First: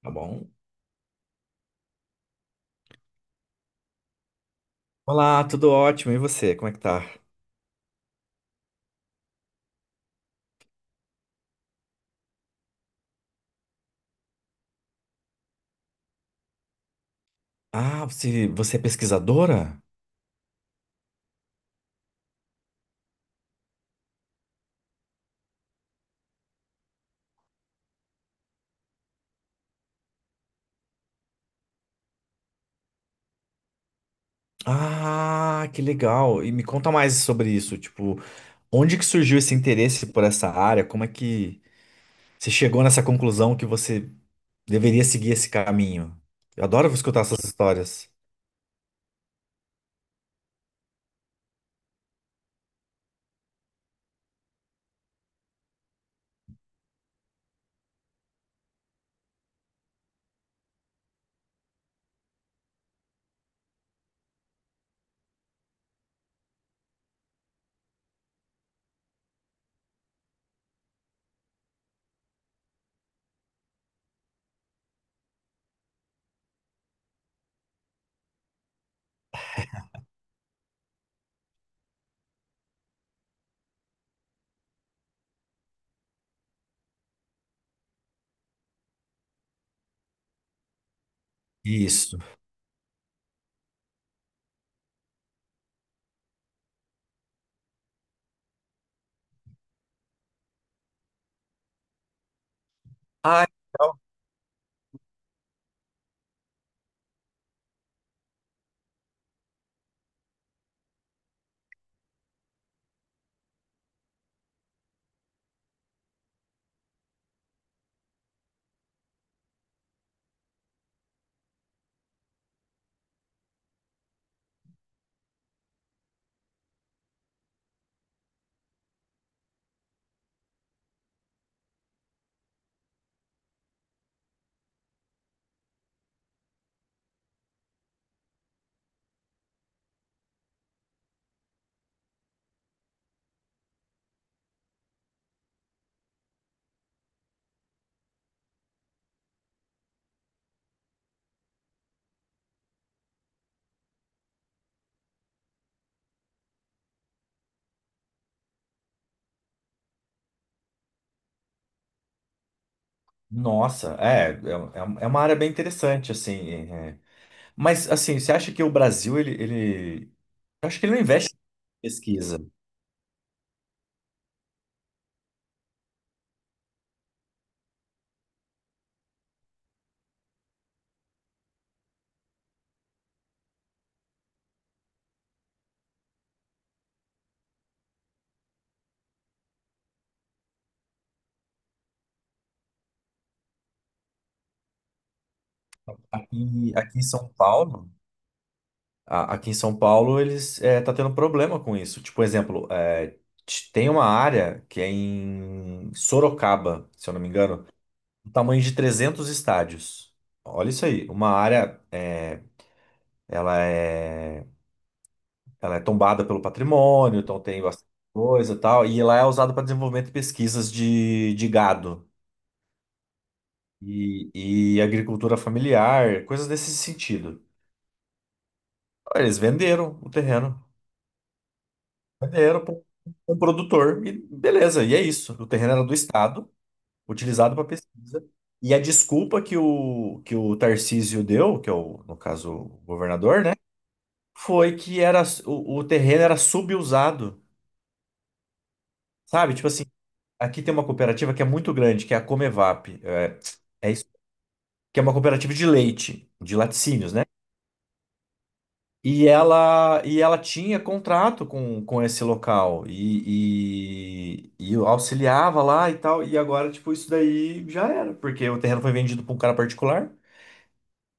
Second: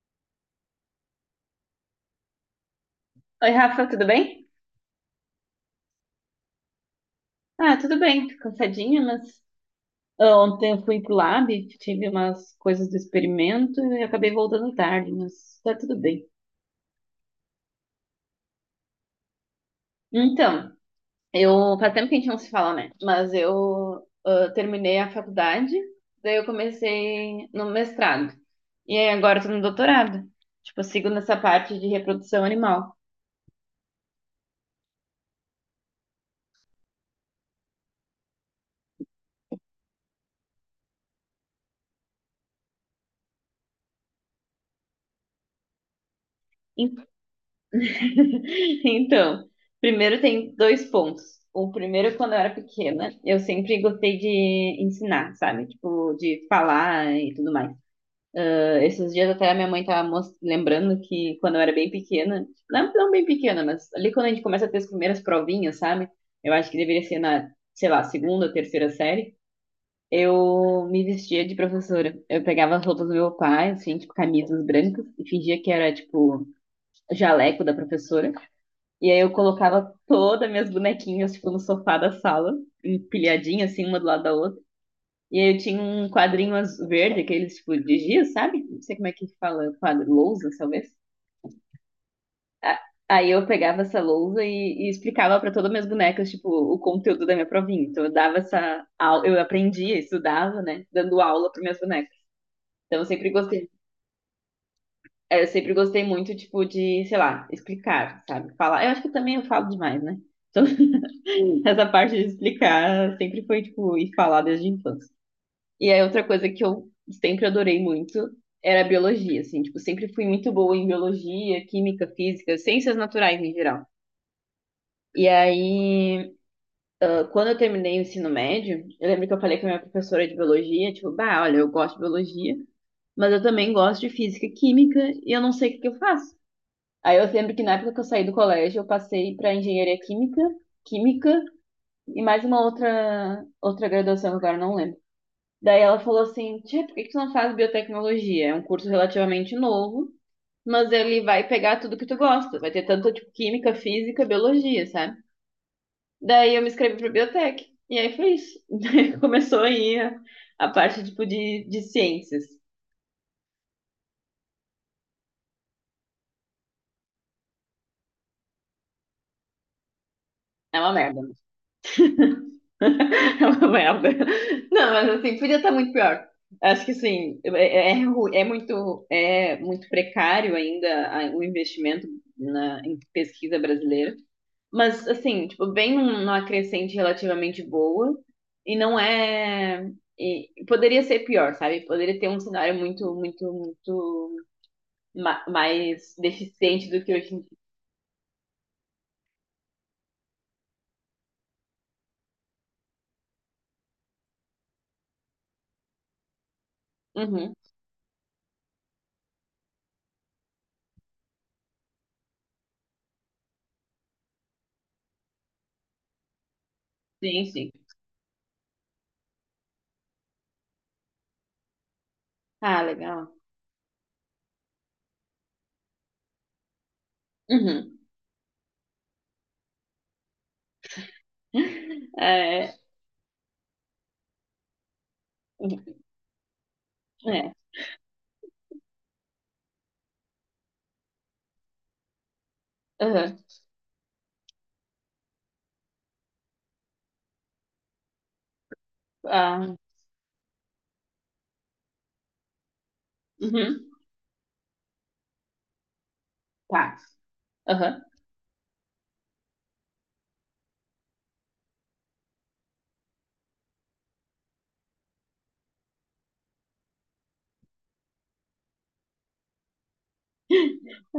Tá bom? Oi, Rafa, tudo bem? Olá, tudo ótimo. E você, como é que tá? Ah, tudo bem, tô cansadinha, mas ontem eu fui pro lab, tive umas coisas do experimento e acabei voltando tarde, mas tá tudo bem. Ah, você é pesquisadora? Então, eu faz tempo que a gente não se fala, né? Mas eu terminei a faculdade, daí eu comecei no mestrado. E aí agora eu tô no doutorado. Tipo, eu sigo nessa parte de reprodução animal. Ah, que legal. E me conta mais sobre isso. Tipo, onde que surgiu esse interesse por essa área? Como é que você chegou nessa conclusão que você deveria seguir esse caminho? Eu adoro escutar essas histórias. Então, primeiro tem dois pontos. O primeiro, quando eu era pequena, eu sempre gostei de ensinar, sabe? Tipo, de falar e tudo mais. Ah, esses dias até a minha mãe tava lembrando que quando eu era bem pequena, não, não bem pequena, mas ali quando a gente começa a ter as primeiras provinhas, sabe? Eu acho que deveria ser na, sei lá, segunda terceira série. Eu me vestia de professora. Eu pegava as roupas do meu pai, assim, tipo, camisas brancas, e fingia que era, tipo, jaleco da professora. E aí eu colocava todas minhas bonequinhas, tipo, no sofá da sala, empilhadinha, assim, uma do lado da outra. E aí eu tinha um quadrinho verde, aqueles, tipo, de giz, sabe? Não sei como é que fala, quadro, lousa, talvez. Isso. A- Aí eu pegava essa lousa e explicava para todas as minhas bonecas, tipo, o conteúdo da minha provinha. Então eu dava essa aula, eu aprendia, estudava, né, dando aula para minhas bonecas. Então eu sempre Ah, gostei, legal. é, eu sempre gostei muito, tipo, de, sei lá, explicar, sabe? Falar. Eu acho que também eu falo demais, né? Essa parte de explicar sempre foi, tipo, e falar desde a infância. E aí, outra coisa que eu sempre adorei muito era a biologia, assim, tipo, sempre fui muito boa em biologia, química, física, ciências naturais em geral. E aí, quando eu terminei o ensino médio, eu lembro que eu falei com a minha professora de biologia, tipo, bah, olha, eu gosto de biologia, mas eu também gosto de física e química e eu não sei o que que eu faço. Aí eu lembro que na época que eu saí do colégio, eu passei para engenharia química, química e mais uma outra, outra graduação que agora eu não lembro. Daí ela falou assim, tia, por que que tu não faz biotecnologia? É um curso relativamente novo, mas ele vai pegar tudo que tu gosta. Vai ter tanto, tipo, química, física, biologia, sabe? Daí eu me inscrevi para biotec. E aí foi isso. Daí começou aí a parte, tipo, de ciências. Nossa, uma área bem interessante, assim. É. Mas, assim, você acha que o Brasil, eu acho É que uma ele não merda. investe em pesquisa. É uma merda. Não, mas assim, podia estar muito pior. Acho que assim, é muito precário ainda o investimento na, em pesquisa brasileira. Mas assim, tipo, bem numa crescente relativamente boa e não é. E poderia ser pior, sabe? Poderia ter um cenário muito, muito, muito mais Aqui, deficiente aqui em do que São hoje em dia. Paulo, a- aqui em São Paulo eles tá tendo problema com isso. Tipo, exemplo, tem uma área que é em Sorocaba, se eu não me Uhum, engano, do tamanho de 300 estádios. Olha isso aí, uma área ela é ela é tombada pelo patrimônio, então sim, tem sim. bastante coisa e tal, e lá é usado para desenvolvimento de pesquisas de gado Ah, legal. e agricultura familiar, coisas desse sentido. Uhum. Eles venderam o terreno. Era para É, um produtor e beleza, e é isso. O terreno era do Estado, é. utilizado para pesquisa. E a desculpa que o Tarcísio deu, que é o, no caso, o Uhum. governador, né? Foi que o terreno era subusado, sabe? Tipo Ah, assim, aqui tem uma cooperativa que é muito grande, que é a Comevap. Uhum, É isso, que é uma cooperativa de leite, de tá. laticínios, né? Aham. E ela tinha contrato com esse local e eu auxiliava lá e tal. E agora, tipo, isso daí já era, porque o terreno foi vendido para um cara particular.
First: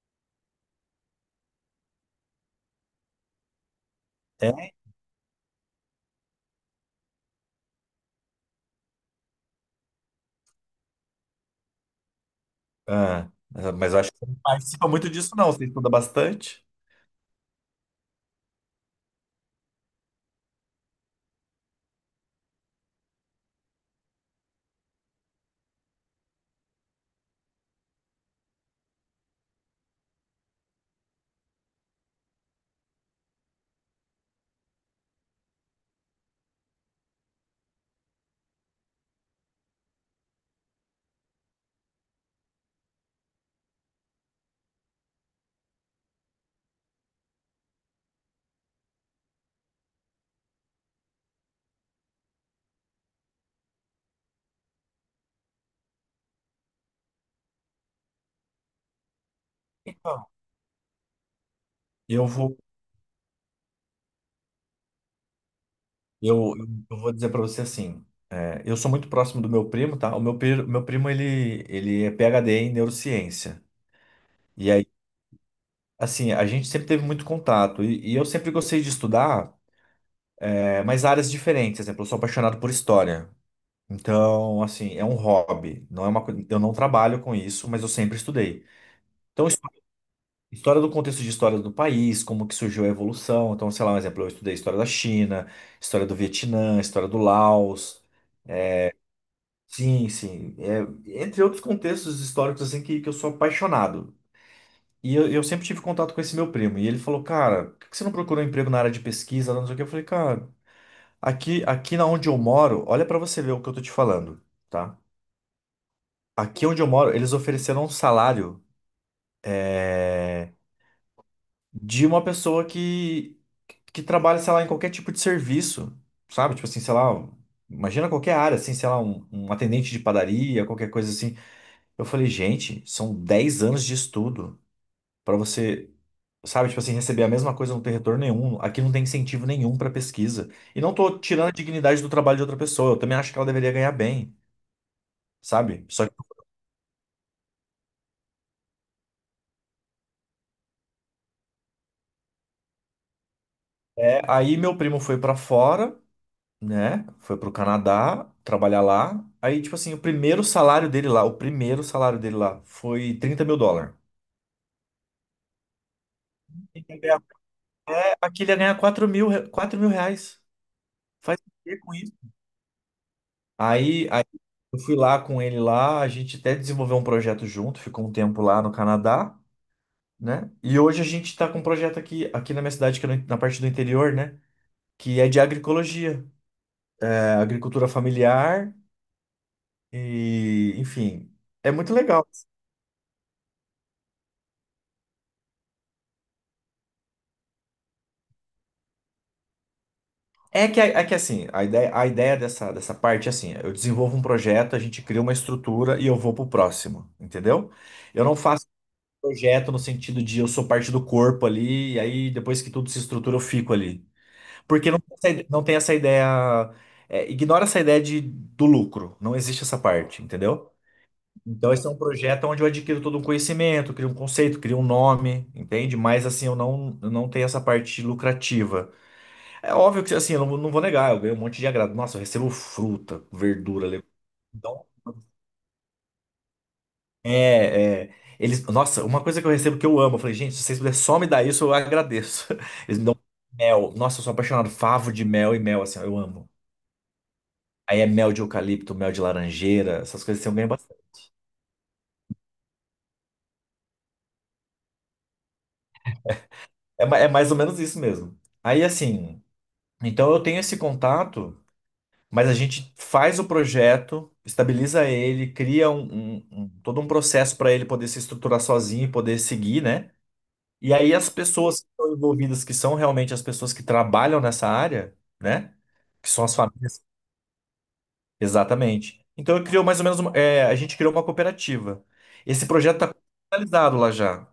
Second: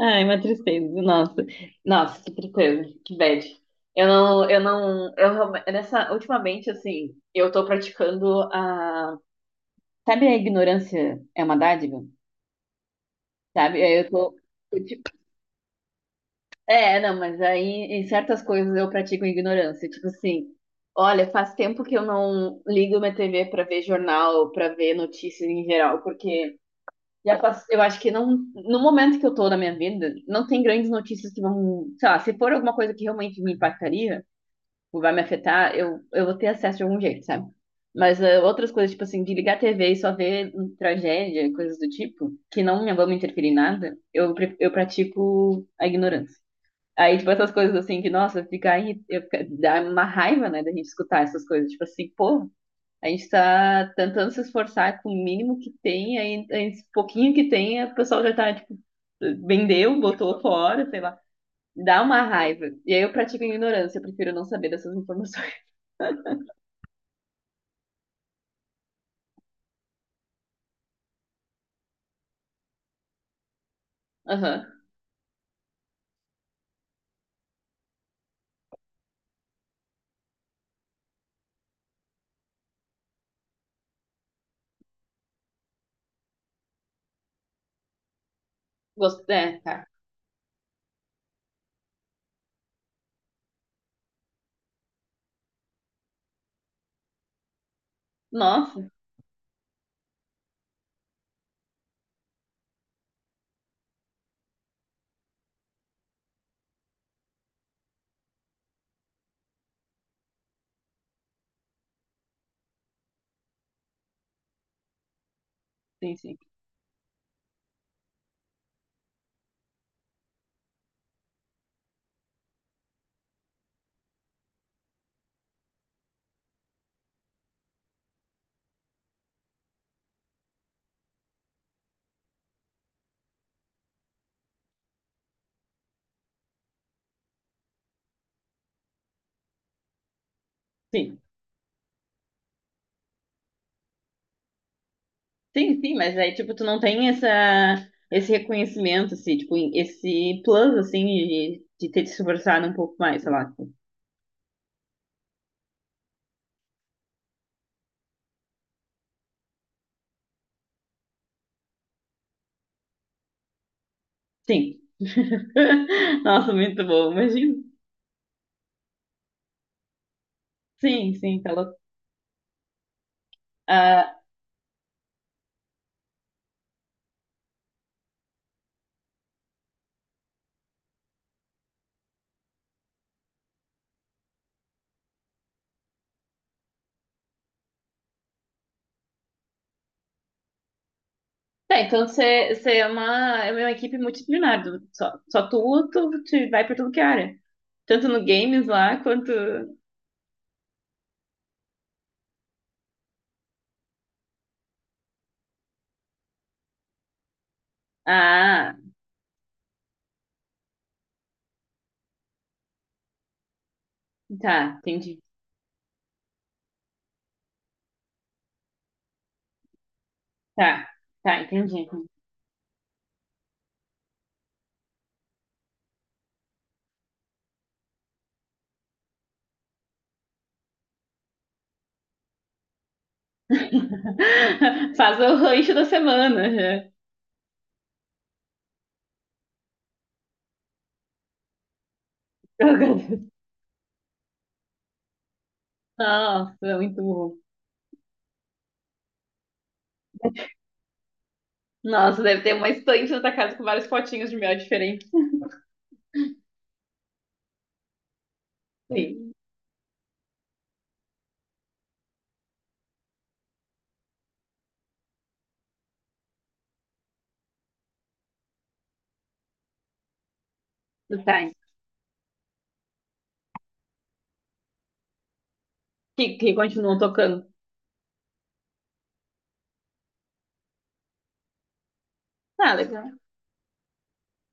Ai, uma tristeza, nossa. Nossa, que tristeza, que bad. Eu não, eu É. não, eu realme- Nessa, ultimamente, assim, eu tô praticando a, sabe a ignorância é uma dádiva? Ah, ah, Sabe? mas Aí eu eu acho que você tô, não eu, participa muito tipo, disso, não. Você estuda bastante. é, não, mas aí em certas coisas eu pratico ignorância, tipo assim, olha, faz tempo que eu não ligo minha TV pra ver jornal, pra ver notícias em geral, porque já pass... Eu acho que não, no momento que eu tô na minha vida, não tem grandes notícias que vão, sei lá, se for alguma coisa que realmente me impactaria, ou vai me afetar, eu vou ter acesso de algum jeito, sabe? Mas outras coisas, tipo assim, de ligar a TV e só ver tragédia, coisas do tipo, que não me vão me interferir em nada, eu pratico a ignorância. Aí, tipo, essas coisas assim, que, nossa, ficar aí, dá uma raiva, né, da gente escutar essas coisas, tipo assim, pô, a gente está tentando se esforçar com o mínimo que tem, aí esse pouquinho que tem, o pessoal já está, tipo, vendeu, Então, botou fora, sei lá. Dá uma eu vou, raiva. E aí eu pratico a ignorância, eu prefiro não saber dessas informações. eu, eu vou dizer para você assim: é, eu sou muito próximo do meu primo, tá? Meu primo, ele é PhD em neurociência. E Aham. aí, assim, a gente sempre teve muito contato. E eu sempre gostei de estudar. É, mas áreas diferentes, por exemplo, eu sou apaixonado por história. Então, assim, é um hobby, não é uma coisa, eu não trabalho com isso, mas eu sempre estudei. Gosto. Então, É, histó- tá. história do contexto de história do país, como que surgiu a evolução. Então, sei lá, um exemplo, eu estudei história da China, história do Vietnã, história do Laos. Nossa, Sim, sim, entre outros contextos históricos assim que eu sou apaixonado. E eu sempre tive contato com esse meu primo, e ele falou: "Cara, por que que você não procurou emprego na área de pesquisa?" Não sei o que. Eu falei: "Cara, aqui na onde eu moro, olha pra você ver o que eu tô te falando, tá? sim, sim. Aqui onde eu moro, eles ofereceram um salário é, de uma pessoa que trabalha, sei lá, em qualquer tipo de serviço, sabe? Tipo assim, sei lá, imagina qualquer área, assim, sei lá, um atendente de padaria, qualquer coisa assim. Eu falei, gente, são 10 anos de estudo pra você, sabe? Tipo assim, receber a mesma coisa, não ter retorno nenhum. Aqui não tem incentivo nenhum pra pesquisa. E não tô Sim. tirando a dignidade do trabalho de outra pessoa, eu também acho que ela deveria ganhar bem, Sim, sabe? sim, Só mas aí, tipo, tu não tem essa, esse reconhecimento, assim, tipo, esse plus, assim, de ter te esforçado um pouco mais, sei lá. É, aí meu primo foi pra fora, né? Foi pro Canadá trabalhar lá. Aí, tipo assim, o primeiro salário dele lá, o primeiro salário dele lá foi 30 mil dólares. Sim. Nossa, muito bom, imagina. Aqui ele ia ganhar 4 mil, 4 mil reais. Sim, Faz sim, o tá louco. quê com isso? Aí, Ah, aí eu fui lá com ele lá, a gente até desenvolveu um projeto junto, ficou um tempo lá no Canadá, né? E hoje a gente tá com um projeto aqui, na minha cidade, que é na parte do interior, né? Que é de agroecologia, é agricultura familiar. E, enfim, é tá, muito então legal. você, você é uma equipe multidisciplinar. Só tu, tu te vai pra tudo que é área. Tanto no games lá, quanto... é que assim, a ideia dessa parte é assim, eu desenvolvo um projeto, a gente cria uma estrutura e eu vou pro próximo, entendeu? Eu não faço Ah, projeto no sentido de eu sou parte do corpo ali, e aí depois que tudo se estrutura eu fico ali. tá, Porque não, entendi. Não tem essa ideia, ignora essa ideia de, do lucro, não existe essa parte, entendeu? Tá, tá, Então entendi. esse é um projeto onde eu adquiro todo um conhecimento, crio um conceito, crio um nome, entende? Mas assim, eu não tenho essa parte lucrativa. É óbvio que assim, eu não vou negar, eu ganho um monte de agrado. Nossa, eu recebo fruta, verdura, legume. Então, Faz o rancho da semana, já. Eles, nossa, uma coisa que eu recebo que eu amo, eu falei, gente, se vocês puderem só me dar isso, eu agradeço. Eles me dão mel. Nossa, eu sou apaixonado, favo de mel e mel, assim, ó, eu amo. Nossa, é muito bom. Aí é mel de eucalipto, mel de laranjeira, essas coisas assim, eu ganho bastante. Nossa, deve ter uma estante na tua casa com vários potinhos de mel diferentes. É mais ou menos isso mesmo. Aí Sim. assim, então eu tenho esse contato. Mas a gente faz o projeto, estabiliza ele, cria um todo um processo para ele poder se estruturar sozinho e poder seguir, né? E aí as Tá, pessoas que estão envolvidas, que são realmente as pessoas que trabalham nessa área, né? Que que, são que as continuam famílias. tocando. Exatamente. Então eu criou mais ou menos uma, a gente criou uma cooperativa. Esse Ah, projeto está legal. finalizado lá já.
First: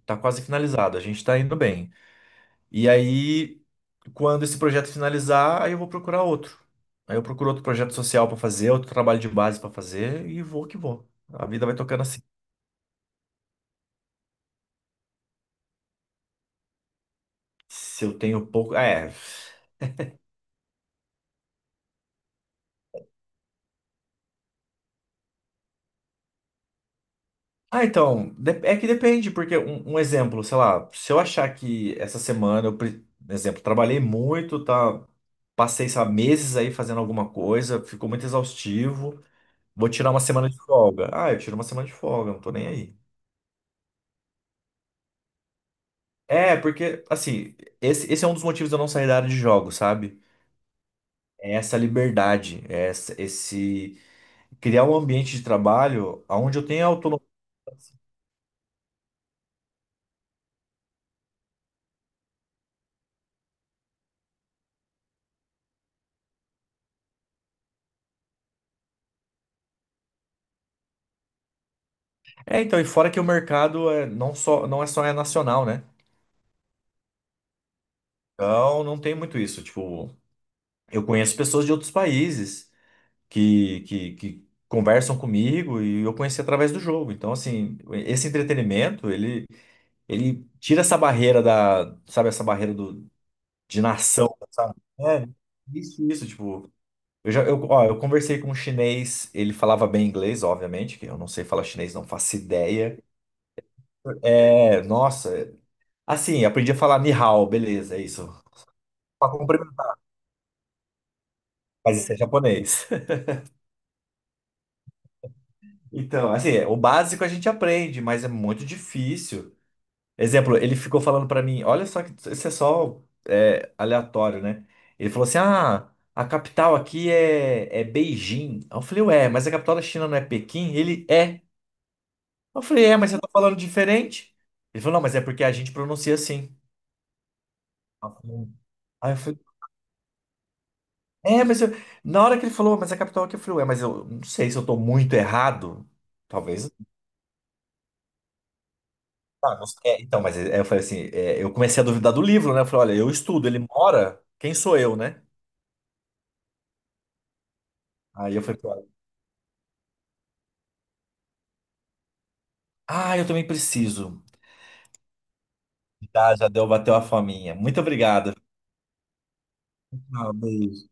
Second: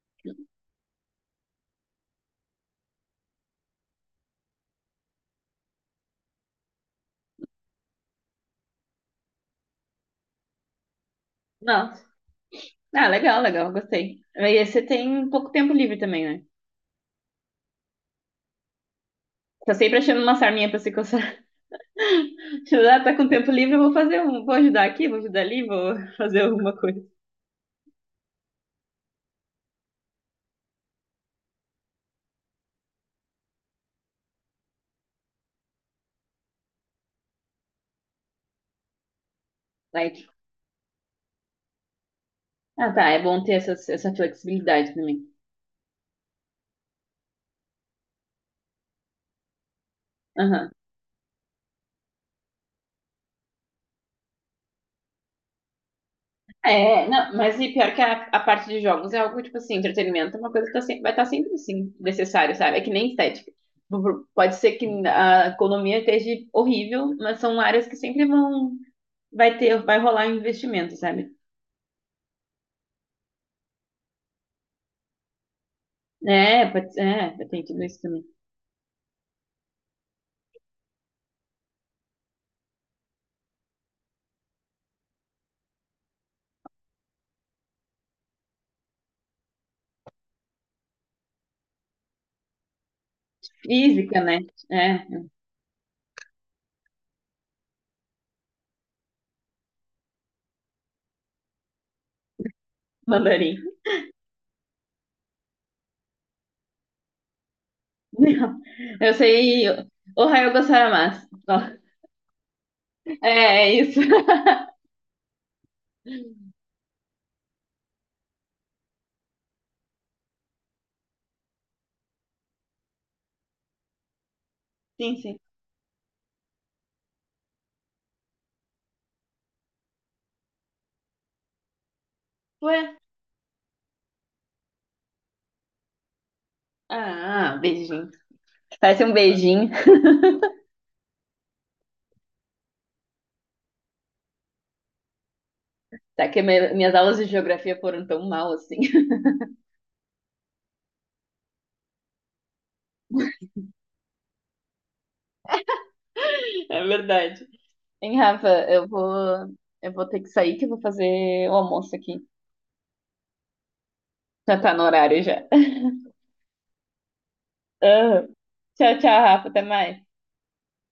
Está quase finalizado. A gente está indo bem. E aí, quando esse projeto finalizar, aí eu vou procurar outro. Aí eu procuro outro projeto social para fazer, outro trabalho de base para fazer e vou que vou. A vida vai tocando Nossa. assim. Ah, legal, legal, gostei. E aí você tem pouco tempo livre também, né? Se eu tenho pouco. É. Tá sempre achando uma sarminha pra se coçar. Ah, tá com tempo livre, eu vou fazer um. Vou ajudar aqui, vou ajudar ali, vou fazer alguma coisa. Ah, então. De- É que depende, porque um exemplo, sei lá, se eu achar que essa semana eu. Pre- Exemplo, trabalhei muito, tá? Passei, sabe, meses aí fazendo alguma coisa, ficou muito exaustivo. Vou tirar uma Like. semana de folga. Ah, eu tiro uma semana de folga, não tô nem Ah, aí. tá. É bom ter essa, essa flexibilidade também. É, porque, assim, esse é um dos motivos de eu não sair da área de jogos, sabe? Aham. É essa liberdade, é essa, esse criar um ambiente de trabalho onde eu tenha É, autonomia. não, mas e pior que a parte de jogos é algo, tipo assim, entretenimento é uma coisa que tá sempre, vai estar sempre, assim, necessário, sabe? É que nem estética. Pode ser que a economia esteja horrível, mas são áreas que sempre vão, vai ter, vai rolar um investimento, sabe? É, então, e fora que o mercado é não só, não é só é nacional, né? É, pode, é, tem tudo isso também. Então, não tem muito isso. Tipo, eu conheço pessoas de outros países que conversam comigo e eu conheci através do jogo. Então, assim, esse entretenimento, ele tira essa barreira da, sabe, essa barreira do, de Física, nação, né? sabe? É, É, isso, tipo, eu já, eu, ó, eu conversei com um chinês, ele falava bem inglês, obviamente, que eu não sei falar chinês, não faço ideia. mandarim. É, nossa, assim, aprendi a falar ni hao, beleza, é isso. Não, eu Pra sei cumprimentar, Ohayou gozaimasu. Ó, mas isso é japonês. é, é isso. Então, assim, é, o básico a gente aprende, mas é muito difícil. Exemplo, ele ficou falando pra mim, olha só que isso é só aleatório, né? Ele Sim, falou sim. assim: ah, a capital aqui é Beijing. Aí eu falei, ué, mas a capital da China não é Pequim? Ele é. Eu falei, Ué? é, mas você tá falando diferente? Ele falou, não, mas é porque a gente pronuncia assim. Ah, beijinho. Aí eu falei, Parece Aí um eu falei, beijinho. é, mas eu... na hora que ele falou, mas a capital aqui, eu falei, ué, mas eu não sei se eu tô muito errado. Tá que Talvez. Minhas aulas de geografia foram tão mal assim. Ah, não sei. É, então, mas é, eu falei assim, é, eu comecei a duvidar do livro, né? Eu falei, olha, eu estudo, ele mora, quem sou eu, né? É verdade. Hein, Aí eu Rafa, falei, eu vou ter que sair que eu vou fazer o almoço aqui. Ah, eu também preciso. Já tá no horário já. Tá, já deu, bateu a fominha. Muito Ah, obrigado. tchau, tchau, Rafa. Até mais. Ah, beijo.